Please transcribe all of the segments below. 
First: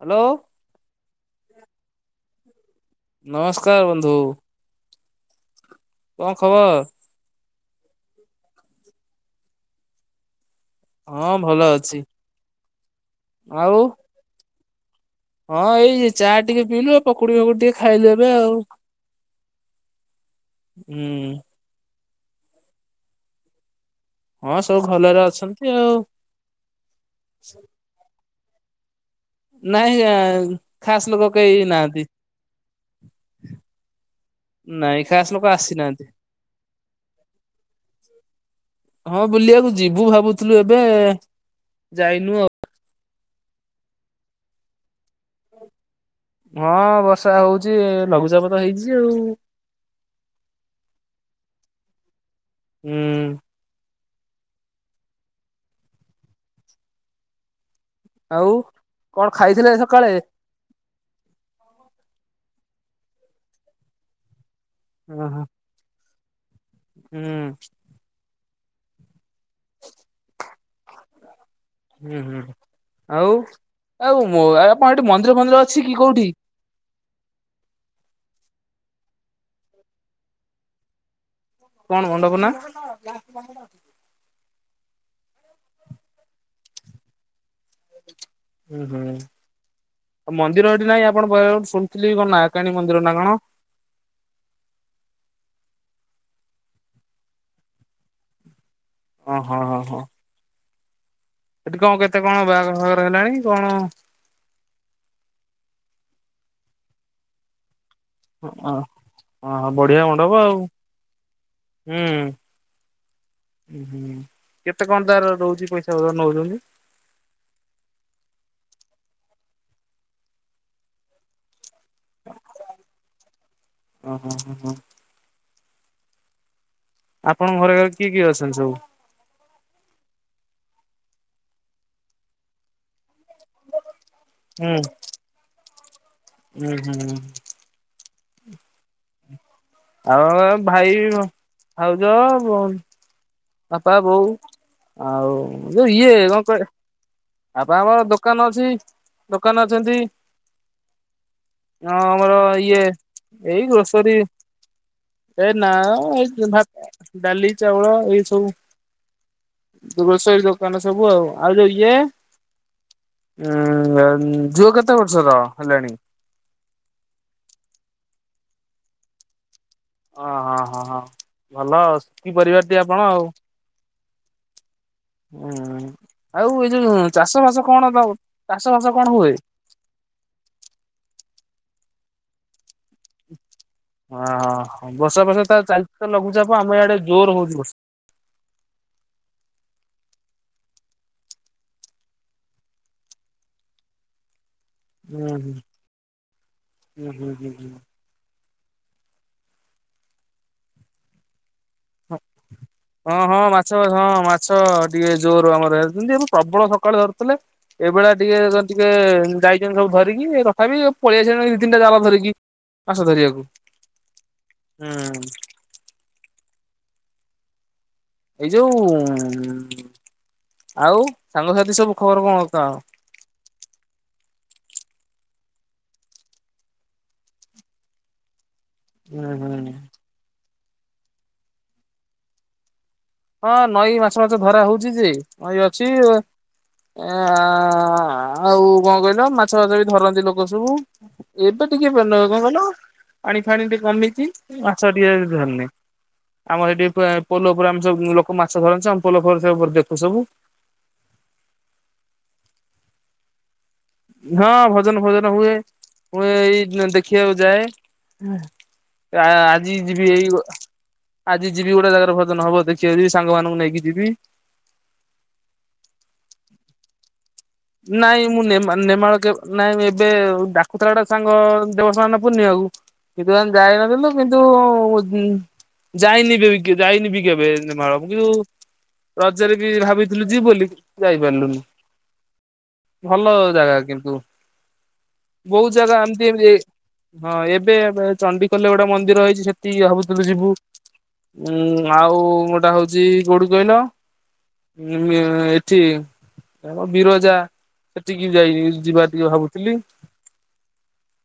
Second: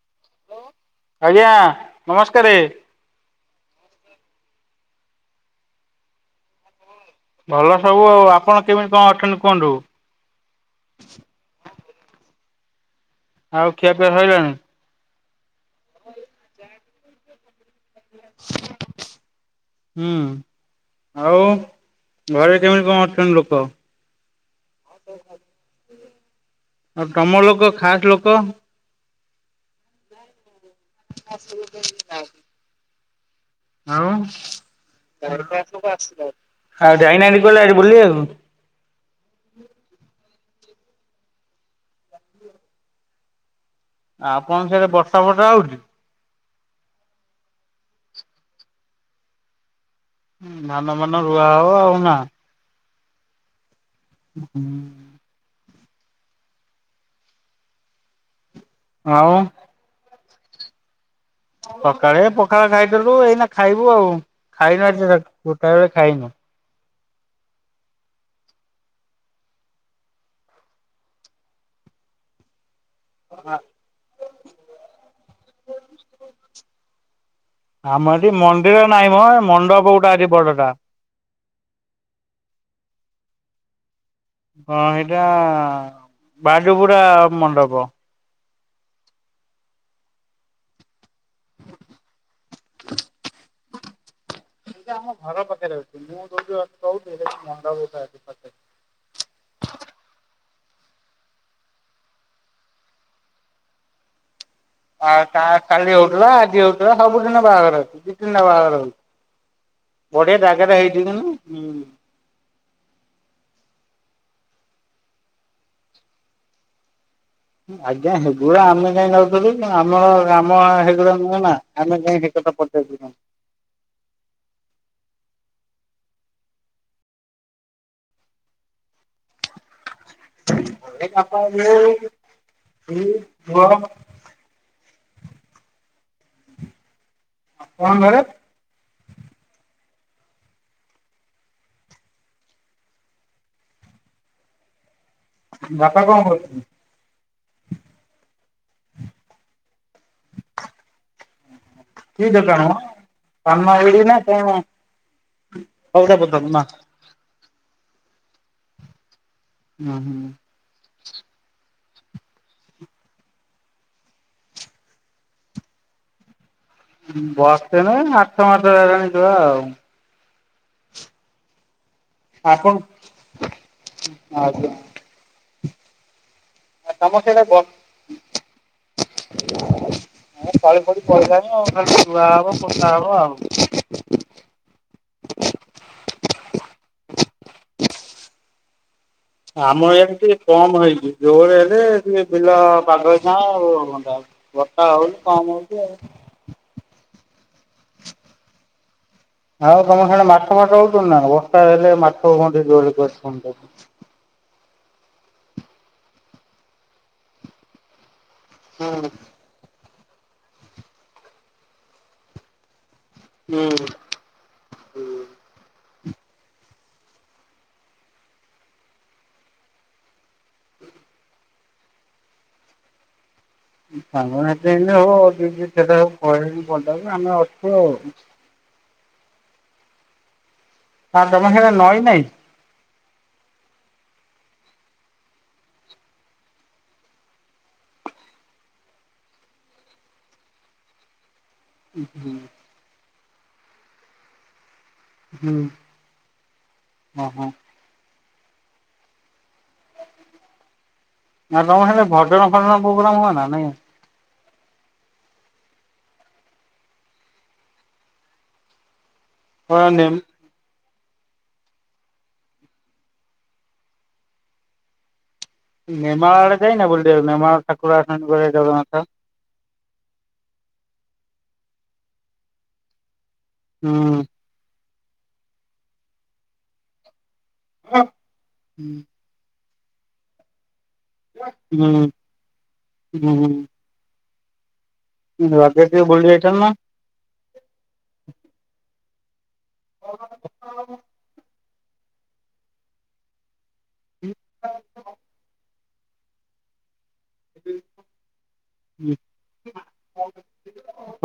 Hello. ଆଜ୍ଞା ନମସ୍କାର। ନମସ୍କାର ବନ୍ଧୁ। କଣ ଖବର? ଭଲ ସବୁ। ଆଉ ଆପଣ କେମିତି କଣ ଅଛନ୍ତି କୁହନ୍ତୁ? ହଁ ଭଲ ଅଛି। ଆଉ ଖିଆ ପିଆ ସଇଲାଣି? ହଁ ଏଇ ଚା ଟିକେ ପଇିଲୁ ଆ ପକୁଡି ଫକୁଡି ଟିକେ ଖାଇଲୁ ଏବେ ଆଉ। ହୁଁ ହୁଁ। ଆଉ ଘରେ କେମିତି କଣ ଅଛନ୍ତି ଲୋକ? ହଁ ସବୁ ଭଲରେ ଅଛନ୍ତି ଆଉ। ଆଉ ତମ ଲୋକ ଖାସ୍ ଲୋକ? ନାଇଁ ଖାସ ଲୋକ କେହି ନାହାନ୍ତି। ହଁ ଆଉ ନାଇଁ ଖାସ୍ ଲୋକ ଆସିନାହାନ୍ତି ଯାଇନାହାଁନ୍ତି ପ [unintelligible] ଗିଲ ଆ ବୁଲିବାକୁ। ହଁ ବୁଲିବାକୁ ଯିବୁ ଭାବୁଥିଲୁ ଏବେ ଯାଇନୁ ଆଉ। ଆପଣ ସେଆଡେ ବର୍ଷା ଫର୍ଷା ହେଉଛି? ହଁ ବର୍ଷା ହଉଛି ଲଘୁଚାପ ତ ହେଇଛି ଆଉ। ଧାନମାନ ରୁଆ ହେବ ଆଉ ନା? ହୁଁ। ହୁଁ। ଆଉ କଣ ଆଉ ଖାଇଥିଲେ ସକାଳେ? ସକାଳେ ପଖାଳ ଖାଇଥିଲୁ ଏଇନା ଖାଇବୁ ଆଉ। ଖାଇନୁ ଏ ହୁଁ ଗୋଟା ବେଳେ ଖାଇନୁ। ହୁଁ। ହୁଁ, ହୁଁ। ଆଉ ଆଉ ଆପଣ ଏଠି ମନ୍ଦିର ଫନ୍ଦିର ଅଛି କି କୋଉଠି? ଆମର ଏଠି ମନ୍ଦିର ନାହିଁ ମ, ମଣ୍ଡପ ଗୋଟା ଅଛି ବଡ଼ଟା। କଣ ମଣ୍ଡପ ନାଁ? କଣ ସେଇଟା ବାଜୁପୁରା ମଣ୍ଡପ। ହୁଁ, ହୁଁ। ଆଉ ମନ୍ଦିର ଏଠି ନାଇଁ ଆପଣ ବ ଶୁଣିଥିଲି କଣ ନାାୟାଣୀ ମନ୍ଦିର ନା କଣ? ଏଇଟା ଆମ ଘର ପାଖରେ ଅଛି ମୁଁ ଅ ରହୁଥିଲି ମଣ୍ଡ ପ ପାଖରେ। ହଁ ହଁ, ହିଁ, ହଁ। ସେଠି କଣ କେତେ କଣ ବାହାଘ ଫାଘର ହେଲାଣି କଣ? ଆଉ କା କାଲି ହଉଥିଲା ଆଜି ହଉଥିଲା ସବୁଦିନ ବାହାଘର ଅଛି। ଦି ତିନି ନା ବାଘର ହଁ ହଉଛି, ମଣ୍ଡପ ବଢିଆ ଆଉ ଜାଗାାରେ ହେଇଥିଲା ନା, ହୁଁ। ହୁଁ। ଉ ହୁଁ କେତେ କଣ ତାର ରହୁଛି ପଇସା ପତ୍ର ନଉଛନ୍ତି? ଆଜ୍ଞା ହେଗୁଡା ଆମେ କାହିଁ ଯାଉଥିଲୁୁ ଆମର କାମ ହେଗୁଡା ନା। ଆମେ ଯାଇଁ ହେକଥା ପଚାରୁଛୁ ତାଙ୍କୁ। ଓ ହୋଁ ହଁ ହଁ। ଆପଣଙ୍କ ଘରେ ଘରେ କିଏ କିଏ ଅଛନ୍ତି ସବୁ? ପ ମୁ [inaudible] ହୁଁ। ହୁଁ ହୁଁ। କଣ ଘରେ? ଆଉ ଆମର ଭାଇ ଭାଉଜ। ବାପା ବୋଉ, ଆଉ ଯୋଉ ବାପା ଇଏ କଣ କରୁଛନ୍ତି କହ ବାପା ଆମର ଦୋକାନ ଅଛି ଦୋକାନ ରେଅଛନ୍ତି। କି ହଁଆମର ଦୋକାନ ମ? ଇଏ ଏଇ ପାନ ବିଡି ନା ଗ୍ରୋସରୀ। କଣ ଏଇ ନାଁ ସଉଦା ପତ୍ର ଏଇ ନା? ଭାତ। ଡାଲି ଚାଉଳ ଏଇ ସବୁ ଗ୍ରୋସ ରି ଦୋକାନ। ଦୋକାନ ସବୁ ଆଉ ଆଉ ଯୋଉ ଇଏ ଉଁ ଝିଅ କେତେ ବର୍ଷର ହେଲାଣି? ବର୍ଷେ ନୁହେଁ ଆଠ ମାସ ହେଲାଣି ଛୁଆ ଆଉ। ଓ ହଁ ହଁ ହଁ ଭଲ ସୁଖିପରିବାର ଟେ ଆପଣ ଆଉ। ଆଜ୍ଞା। ହୁଁ ଆଉ ଏ ଯୋଉ ତମ ସେଇଟା ଚାଷ ଗଛ ବାସ କଣ ଚାଷ ବାସ କଣ ହୁଏ? ହୁଁ ତଳି ଫଳି ପଡିଲାଣି ଆଉ ଖାଲି ନୂଆ ହବ ପୋଦା ହବ ଆଉ। ଓହ ବର୍ଷା ବର୍ଷା ତ ଚାଲି ତ ଲଘୁଚାପ ଆମ ଇଆଡେ ଜୋର ହଉଛି ବର୍ଷା। ଆମ ଇଆ ଟିକେ କମ ହେଇଛି ଜୋରେ ହେଲେ ଟିକେ ବିଲ ପାଗଳ ଛାଁ ଆଉଣ୍ଡା ବଟା ହଉଛି ହୁଁ କମ ହଉଛି ଆଉ। ହୁଁ ହୁଁ ହୁଁ ହୁଁ? ଆଉ ତମେ ସେଣ ମାଛ ଫଟ ହଉଛ ନା ବସ୍ା ହେଲେ ମାଛ ଘଣ୍ଡି ଜ କରି ଆଛ ଟିକେ ଜୋରୁ ଆମର ହେରିଛନ୍ତି ଏ ପ୍ରବଳ ସକାଳୁ ଧରୁଥିଲେ ଏଇଭଳିଆ ଟିକେ ଜ ଟିକେ ହୁଁ ଯାଇଛନ୍ତି ସବୁ ଧରିକି ତଥାପି ପଳେଇଆସଛନ୍ତି ଦି ତିିଟା ଜାଲ ଧରିକି ମାସ ଧରିବାକୁ। ହୁଁ। ହୁଁ? ଏଇ ଯୋଉ ଆଉ ସାଙ୍ଗସାଥି ସବୁ ଖବର କଣ କ? ସା ଏତ ହବଉ ଦି ସେଟା ସବୁ କି ଆମେ ଅଛୁ ଆଉ। ହୁଁ ହୁଁ? ଆ ତମେ ସେରେ ନଈ ନାଇଁ। ହଁ ନଈ ମାଛ ମାଛ ଧରା ହଉଛି ଯେ ନଈ ଅଛି ଆ ଆଉ କଣ କହିଲ ମାଛ ଫାଛ ବି ଧରନ୍ତି ଲୋକ ସବୁ ଏବେ ଟିକେ ଭଲ କଣ କହିଲ ପାଣି ଫାଣି ଟିକେ କମେଇଛି ଆଛ ଟିକେ ହୁଁ ଧନି ଆମର ସେଠି ଓହୋ ପୋଲ ପୁରାମ ଲୋକ ମାଛ ଧରନ୍ତି ଆମପଲର ଦେଖୁ ସବୁ। ନାଁ ତମର ସେ ଭଜନ ଫଜନ ପୋଗ୍ରାମ୍ ହୁଏ ନା ନାଇଁ? ହଁ ଭଜନ ଫଜନ ହୁଏ ହୁଏ ଏଇ ଦେଖିବାକୁ ଯାଏ। ଜାଆ ଆଜି ହଁ ନେ ଯିବି ଏଇ ଆଜି ଯିବି ଗୋଟେ ଜାଗାର ଭଜନ ହବ ଦେଖିବା ଯିବି ସାଙ୍ଗମାନଙ୍କୁ ନେଇକି ଯିବି। ନେମାଳ ଆଡେ ଯାଇଁ ନ ବୋଲଦଉ ନେମାଳ୍? ନାଇଁ ମୁଁ ନେ ନେମାଳ କେ ନାଇଁ ଏବେ ଡାକୁଥିଲା ଗୋଟେ ସାଙ୍ଗ ଦେବସ୍ନାନ ପୂର୍ଣ୍ଣିମାକୁ। କିନ୍ତୁ ଆମେ ଯାଇନଥିଲୁ ହୁଁ। କିନ୍ତୁ ଯାଇନି ଯାଇନି ବି କେବେ। ନେମାଳ ଯୋଉଁ ରଜରେ ବି ଭାବିଥିଲୁ ଯିବୁ ବୋଲି। ଯାଇପାରିଲୁନି। ହୁଁ। ଭଲ ହୁଁ ଜାଗା କିନ୍ତୁ ହୁଁ ବହୁତ୍ ରଜରେ ଜାଗା ଟିକେ ଏମ୍ତି ବୁଲି ଏମ୍ତି ଯାଇଥାନ୍ତ ହେଇଚି। ହଁ ଏବେ ଚଣ୍ଡିଖୋଲଗୋଟେ ମନ୍ଦିର ହେଇଚି ସେଠି ଭାବୁଥିଲୁ ଯିବୁ ଉଁ ଆଉ ଗୋଟା ହୋଉଚି କୋଉଠି କହିଲ [inaudible] ଠିକ୍ ଆମ ବିରଜା ସେଠିକି ଯାଇନି ଯିବା ଟିକେ ଭାବୁଥିଲି।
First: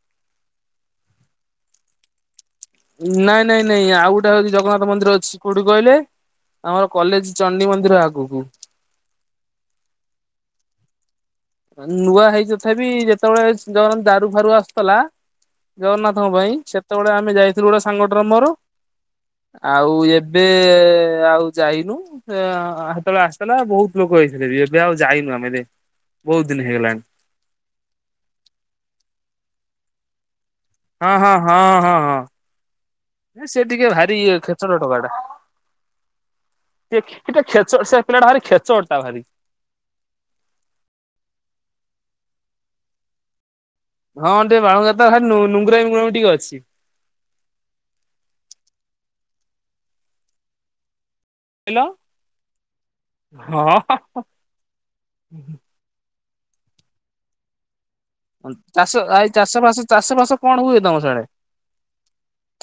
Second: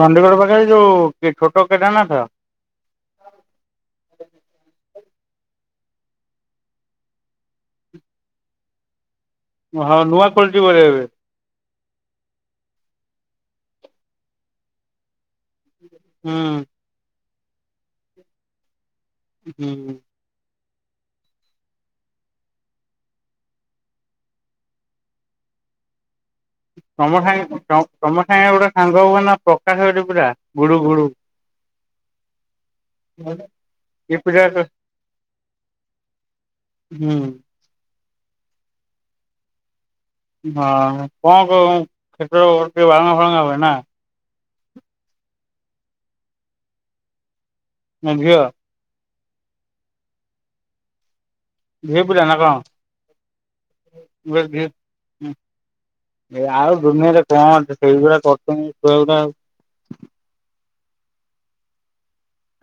ଚଣ୍ଡିଗଡ ପାଖରେ ଯୋଉଁ ଛୋଟ କେଦାରନାଥ? ନାଇଁ ନାଇଁ ନାଇଁ ଆଉ ଗୋଟେ ହୋଉଛି ଜଗନ୍ନାଥ ମନ୍ଦିର ଅଛି କୋଉଠି କହିଲେ? ଆମର କଲେଜ୍ ଚଣ୍ଡି ମନ୍ଦିର ଆଗକୁ। ହଁ ନୂଆ କ୍ୱାଟି ବୋଧେ ଏବେ? ନୂଆ ହେଇ ତଥାପି ଯେତେବେଳେ ଦର ଦାରୁ ଫାରୁ ଆସୁଥିଲା। ଜଗନ୍ନାଥଙ୍କ ହୁଁ ପାଇଁ ସେତେବେଳେ ଆମେ ଯାଇଥିଲୁ ଗୋଟେ ସାଙ୍ଗଟାର ମୋର ହୁଁ ଆଉ ଏବେ। ଏବେ ଆଉ ଯାଇନୁ। ଯେ ସେତେବେଳେ ଆସିଥିଲା ବହୁତ୍ ଲୋକ ହେଇଥିଲେ ବି ଏବେ ଆଉ ଯାଇନୁ ଆମେ। ବହୁତ୍ ଦିନ୍ ହେଗଲାଣି। ତମ ସାଙ୍ଗେ ତମ ସାଙ୍ଗେ ଗୋଟେ ସାଙ୍ଗ ହୁଅ ନା ପ୍ରକାଶ ହେ ପୁଲା। ହଁ -ହଁ -ହଁ- ହଁ- ହଁ। ସେ ଟିକେ ଏ ଭାରି ଇ ପିଲା ହୁଁ ଖେଚଢ ଟୋକା ଟା ଖେଚ ସେ ପିଲାଟା ଭାରି ଖେଚଡ ଟା ଭାରି। ହଁ କଣ କଣ କ୍ଷେତ୍ର ବାବୁ ଟିକେ ବାଳୁଙ୍ଗା ବାଳୁଙ୍ଗା ହୁଏ ନା। ହଁ ଟିକେ ବାଳୁଙ୍ଗାତ ଖାଲି ନୁ-ନୁ ନୁଙ୍ଗୁରାମି ଗୁଣ ଟିକେ ଅଛି। ହୁଁ ଝିଅ। କହିଲ ଝିଅ ପିଲା ନା କହ? ହଁ ଏ ଆଉ ଦୁନିଆରେ କଣ ଅଛି ସେଇଗୁଡା। କରୁଛନ୍ତି ଛୁଆ ଚାଷ ଗୁଡା ଆଉ। ଆଇ ଚାଷ ଫାସ ଚାଷ ଫାସ କଣ ହୁଏ ତମ ସେଆଡେ?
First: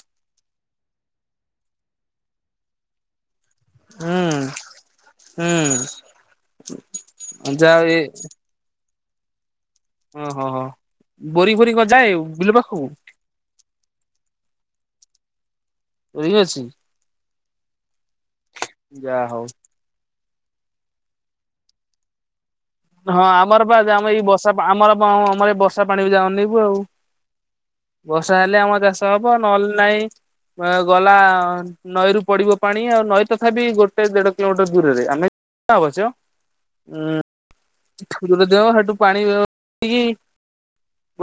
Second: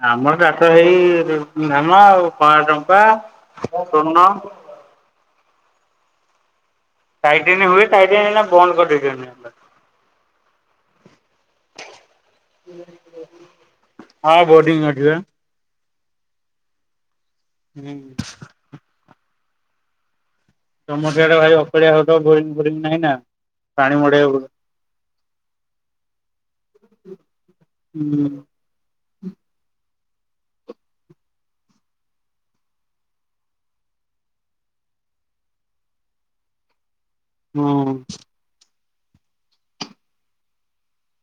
ଆମର ଚାଷ ସେଇ ଧାନ ଆଉ କଳା ଚମ୍ପା, ଶୋନ। ହୁଁ ହୁଁ। ଟାଟାଇନ୍ ଯା ହୁଏ ଏ ଟାଟାଇନ୍ ଏନା ବନ୍ଦ କରିଦେଇଚନ୍ତି। ଓହୋ ହୋ ବୋରି ଫୋରି କଣ ଯାଏ ବିଲ ପାଖକୁ। ହଁ ବୋରିଙ୍ଗ୍ ଅଛି ପା। ରିଙ୍ଗ୍ ଅଛି? ହୁଁ। ଯାହା ହଉ। ତମ ସେଆଡେ ଭାଇ ଅ [unintelligible] ହଁ ଆମର ବା, ଆମ ଏଇ ବର୍ଷା ଆମର ଆମ ଏଇ ବର୍ଷା ପାଣି କି ଅନେଇବୁ ଆଉ ବର୍ଷା ହେଲେ ଆମ ଚାଷ ହବ, ନହେଲେ ନାହିଁ ଗଲା। ନଈରୁ ପଡିବ ପାଣି ଆଉ ନଈ ତଥାପି ଗୋଟେ ଦେଢ କିଲୋମିଟର ଦୂରରେ, ଆମେ ଅବଶ୍ୟ ଉଁ ଉଁ ହୁଁ [unintelligible] ଦେ ସେଠୁ ପାଣିକି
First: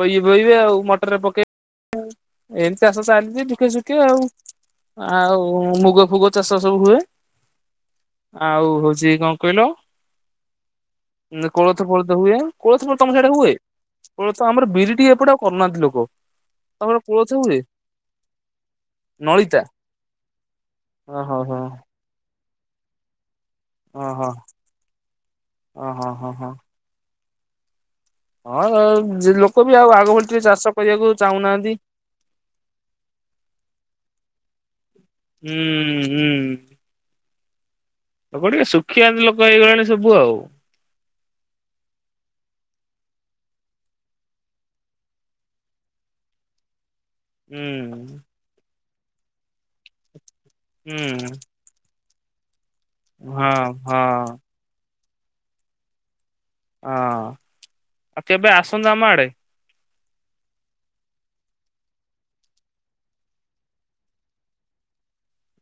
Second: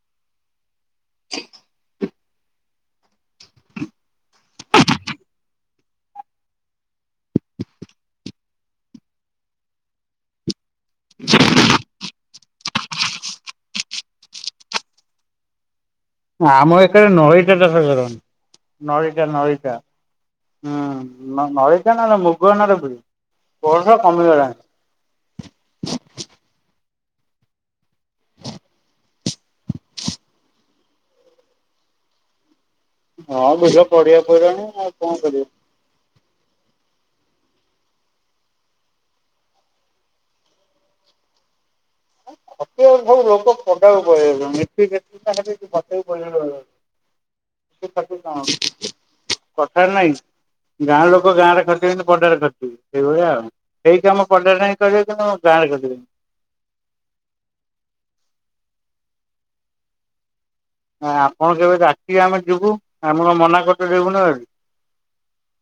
ବ ବୋଇବ ଆଉ ମ ପକେଇ ଏମିତି ଚାଷ ଚାଲିଛି ଦୁଖେ ସୁଖେ ଆଉ ଆଉ ମୁଗ ଫୁଗ ଚାଷ ସବୁ ହୁଏ। ଆଉ ହଉଛି କଣ କହିଲ? କୋଳଥୋଫୋଳଥ ହୁଏ, କୋଳଥ ଫୋଲଥ ତମ ସେଆଡେ ହୁଏ? କୋଳଥ ଆମର ବିରି ଟିକେ ଏପଟେ ଆଉ କରୁନାହାନ୍ତି ଲୋକ। ଆମ ତମର ଏଠାରେ କୋଳଥ ନଲିତା ହୁଏ ଚାଷ କରନ୍ତି, ନଳିତା ନଳିତା। ଓହୋ ହୁଁ ହୋ ନଳିକା ନା ମୁଗ ନ ହେଲେ ବିରି। ବର୍ଷା ଓ ହୋ କମିଗଲାଣି ଓ ହୋ ହ ହଁ ହଁ ଲୋକ ବି ଆଉ ଆଗଭଳି ଟିକେ ଚାଷ କରିବାକୁ ଚାହୁଁନାହାନ୍ତି। ହଁ, ବିଲ ପଡିଆ ପଇଲାଣି, ଆଉ କଣ କରିବି। ହୁଁ ହୁଁ। ଆ ଟିକେ ସୁଖିଆତି ଲୋକ ହେଇଗଲେଣି ସବୁ ଆଉ। ଖଟିବାକୁ ସବୁ ଲୋକ ପଦାକୁ ପଳେଇ ଯାଉଛନ୍ତି, ଏତେ ରେଷ୍ଟିକସନ [unintelligible] [inaudible] କଣ କଥା ରେ ନାଇଁ, ଗାଁ ହୁଁ ଲୋକ ଗାଁରେ ଖର୍ଚ୍ଚ ପଦାରେ ଖଟିବି, ସେଇଭଳିଆ ଆଉ। ହଁ ସେଇ କାମ ହଁ। ପଦାରେ ଯାଇକି କରିବ ପଛେ, କିନ୍ତୁ ଗାଁ ରେ କରିବନି। ହଁ ଆଉ କେବେ ଆସନ୍ତୁ ଆମ ଆଡେ। ଆପଣ କେବେ ଡାକିବେ ଆମେ ଯିବୁ, ଆମେ କଣ ମନା କରିବୁ ଯିବୁନି ବୋଲି।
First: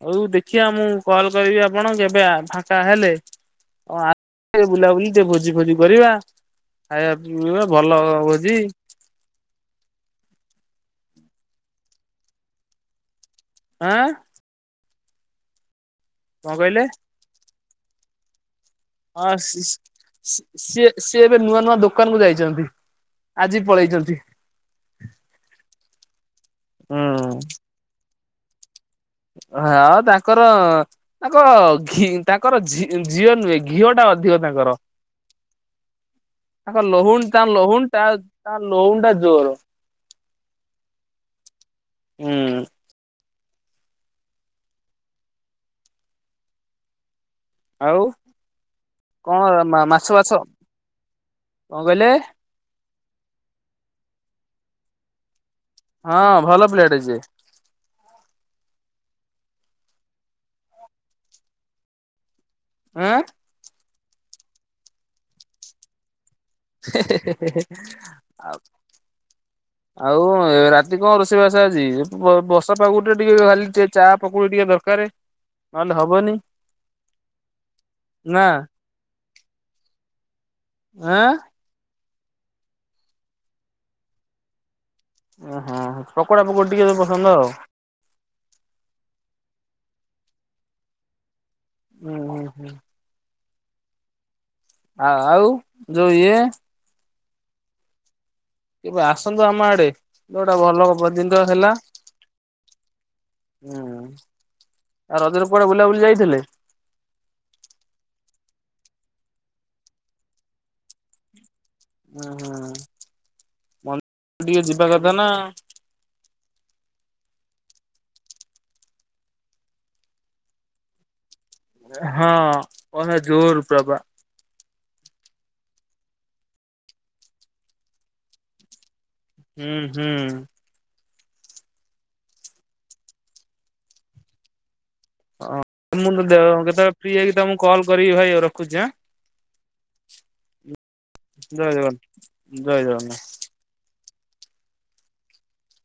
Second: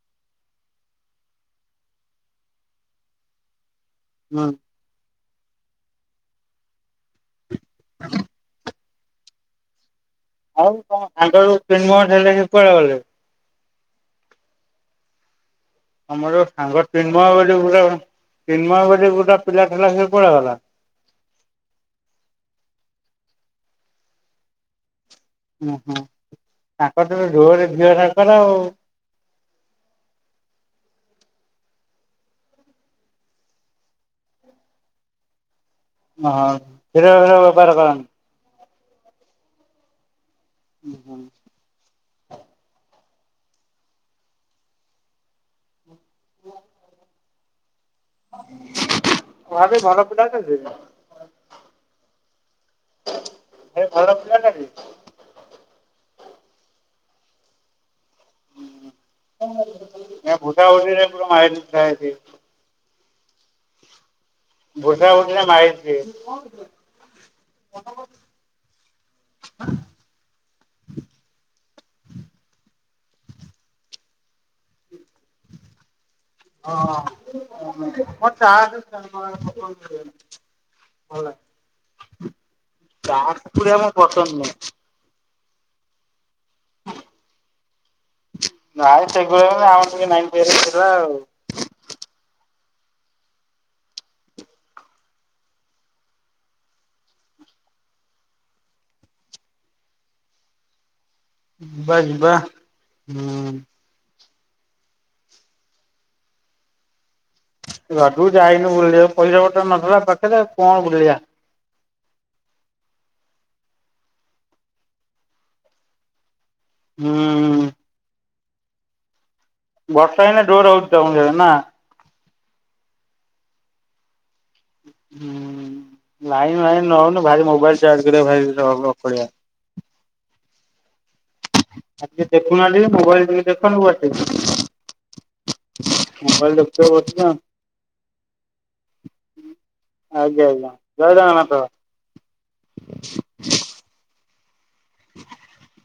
ହଉ ଦେଖିବା ମୁଁ କଲ କରିବି ଆପଣ କେବେ ଫାଙ୍କା ହେଲେ ଆ ହୁଁ ଉଁ ବୁଲାବୁଲି ଟିକେ ଭୋଜି ଫୋଜି କରିବା, ଖାଇବା ପିଇବା ଭଲ ଭୋଜି। ଆଉ କଣ ଆଗରୁ [unintelligible] ଆଁ ଆ ଆମର କଣ ସାଙ୍ଗ କହିଲେ ତିନିମୟ ବୋଲି ଗୋଟେ ତିନିମୟ ବୋଲି ଗୋଟେ ପିଲା ଥିଲା, ସେ କୁଆଡେ ଗଲା? ସି ଏବେ ନୂଆ ନୂଆ ଦୋକାନ କୁ ଯାଇଛନ୍ତି, ଆଜି ପଳେଇଛନ୍ତି। ହୁ ହୁଁ, ତାଙ୍କ ହୁଁ। [unintelligible] କର ଆଉ ହ ଆଉ ତାଙ୍କର ତାଙ୍କର ଘି ତାଙ୍କରଅ ଝିଅ ନୁହେ ଘିଅ ଟା ଅଧିକ ତାଙ୍କର। ହଁ ତାଙ୍କ କ୍ଷୀର ଲହୁଣ ଫିର ତା ବେପାର ଲହୁଣ ଟା ତା ଲହୁଣ ଟା ଜୋର। ହୁଁ ହୁଁ। ହୁଁ ଉଁ [unintelligible] ଆଉ କଣ ଭାବେ ଭଲ ମାଛ ପିଲାଟା ବାଛ, ଯେ କଣ କହିଲେ? ହେ ଭଲ ପିଲା ଟା ଯେ ହଁ ଭଲ ପିଲାଟି ସିଏ। [unintelligible] ଆଁ ଆ [unintelligible] ହେ ହେ ହେ ହେ ଆଉ [unintelligible] ଆଉ ରାତି କଣ ରୋଷେଇବାସ ଅଛି, ବର୍ଷା ପକୁଡି ଟେ ଟିକେ ଖାଲି ଟେ ଚା ପକୁଡି ଟିକେ ଦରକାର। [unintelligible] [unintelligible] ନହେଲେ ହବନି ଚାହା ନା ପୁଖୀ ଆମର ଆଁ ପସନ୍ଦ ନହିଁ ଓହୋ ପକୋଡା ପକୋଡା ଟିକେ ତ ପସନ୍ଦ ଆଉ ନାଇଁ ସେଗଳିଆ ଆମର ଟିକେ ନାଇ ଥିଲା ଆଉ ହୁଁ ହୁଁ ହୁଁ ହଁ ଆଉ ଯୋଇଏ କେବେ ଆସନ୍ତୁ ଆମ ଆଡେ ଯୋଉଟା ଭଲ କ ପବଦିନଙ୍କ ହେଲା ଯିବା ଯିବା ହୁଁ ହୁଁ ଆଉ ରଜର କୁଆଡେ଼ ବୁଲାବୁଲି ଯାଇଥିଲେ? ରଜଗୁ ଯାଇନି ବୁଲିବ ପଇସା ପତର ନଥିଲା ପାଖରେ କଣ ବୁଲିବା ଉୁଁ ହୁଁ ମନ୍ଦିର ଟିକେ ଯିବା କଥା ନା ହୁଁ ହୁଁ ବର୍ଷା ହେଇନ ଜୋର ହଉଛି କେଉଝର୍ ନା ହଁ ଓ ଜୋର ପ୍ରଭା ହୁଁ ଲାଇନ୍ ଫାଇନ୍ ନଉନି ଭାରି ମୋବାଇଲ ଚାର୍ଜ କରିବା ଭାରି ର ପଳଆ ହୁଁ ହୁଁ ଆଉ ଟିକେ ଦେଖୁନାହାନ୍ତି ମୋବାଇଲ ଟିକି ଦେଖନୁୁ ବସିକି ହଁ ମୁଁ ମୋବାଇଲ ଦେଖୁଥିବେ କେତେବେଳେ ଫ୍ରି ବସିକି ଆଉ ହେଇକି ତମକୁ କଲ୍ କରିବି ଭାଇ ରଖୁଛି ଆଁ ଆଜ୍ଞା ଆଜ୍ଞା ଜୟ ଜଗନ୍ନାଥ ଜୟ ଜଗନ୍ନାଥ ଜୟ ଜଗନ୍ନାଥ। [inaudible]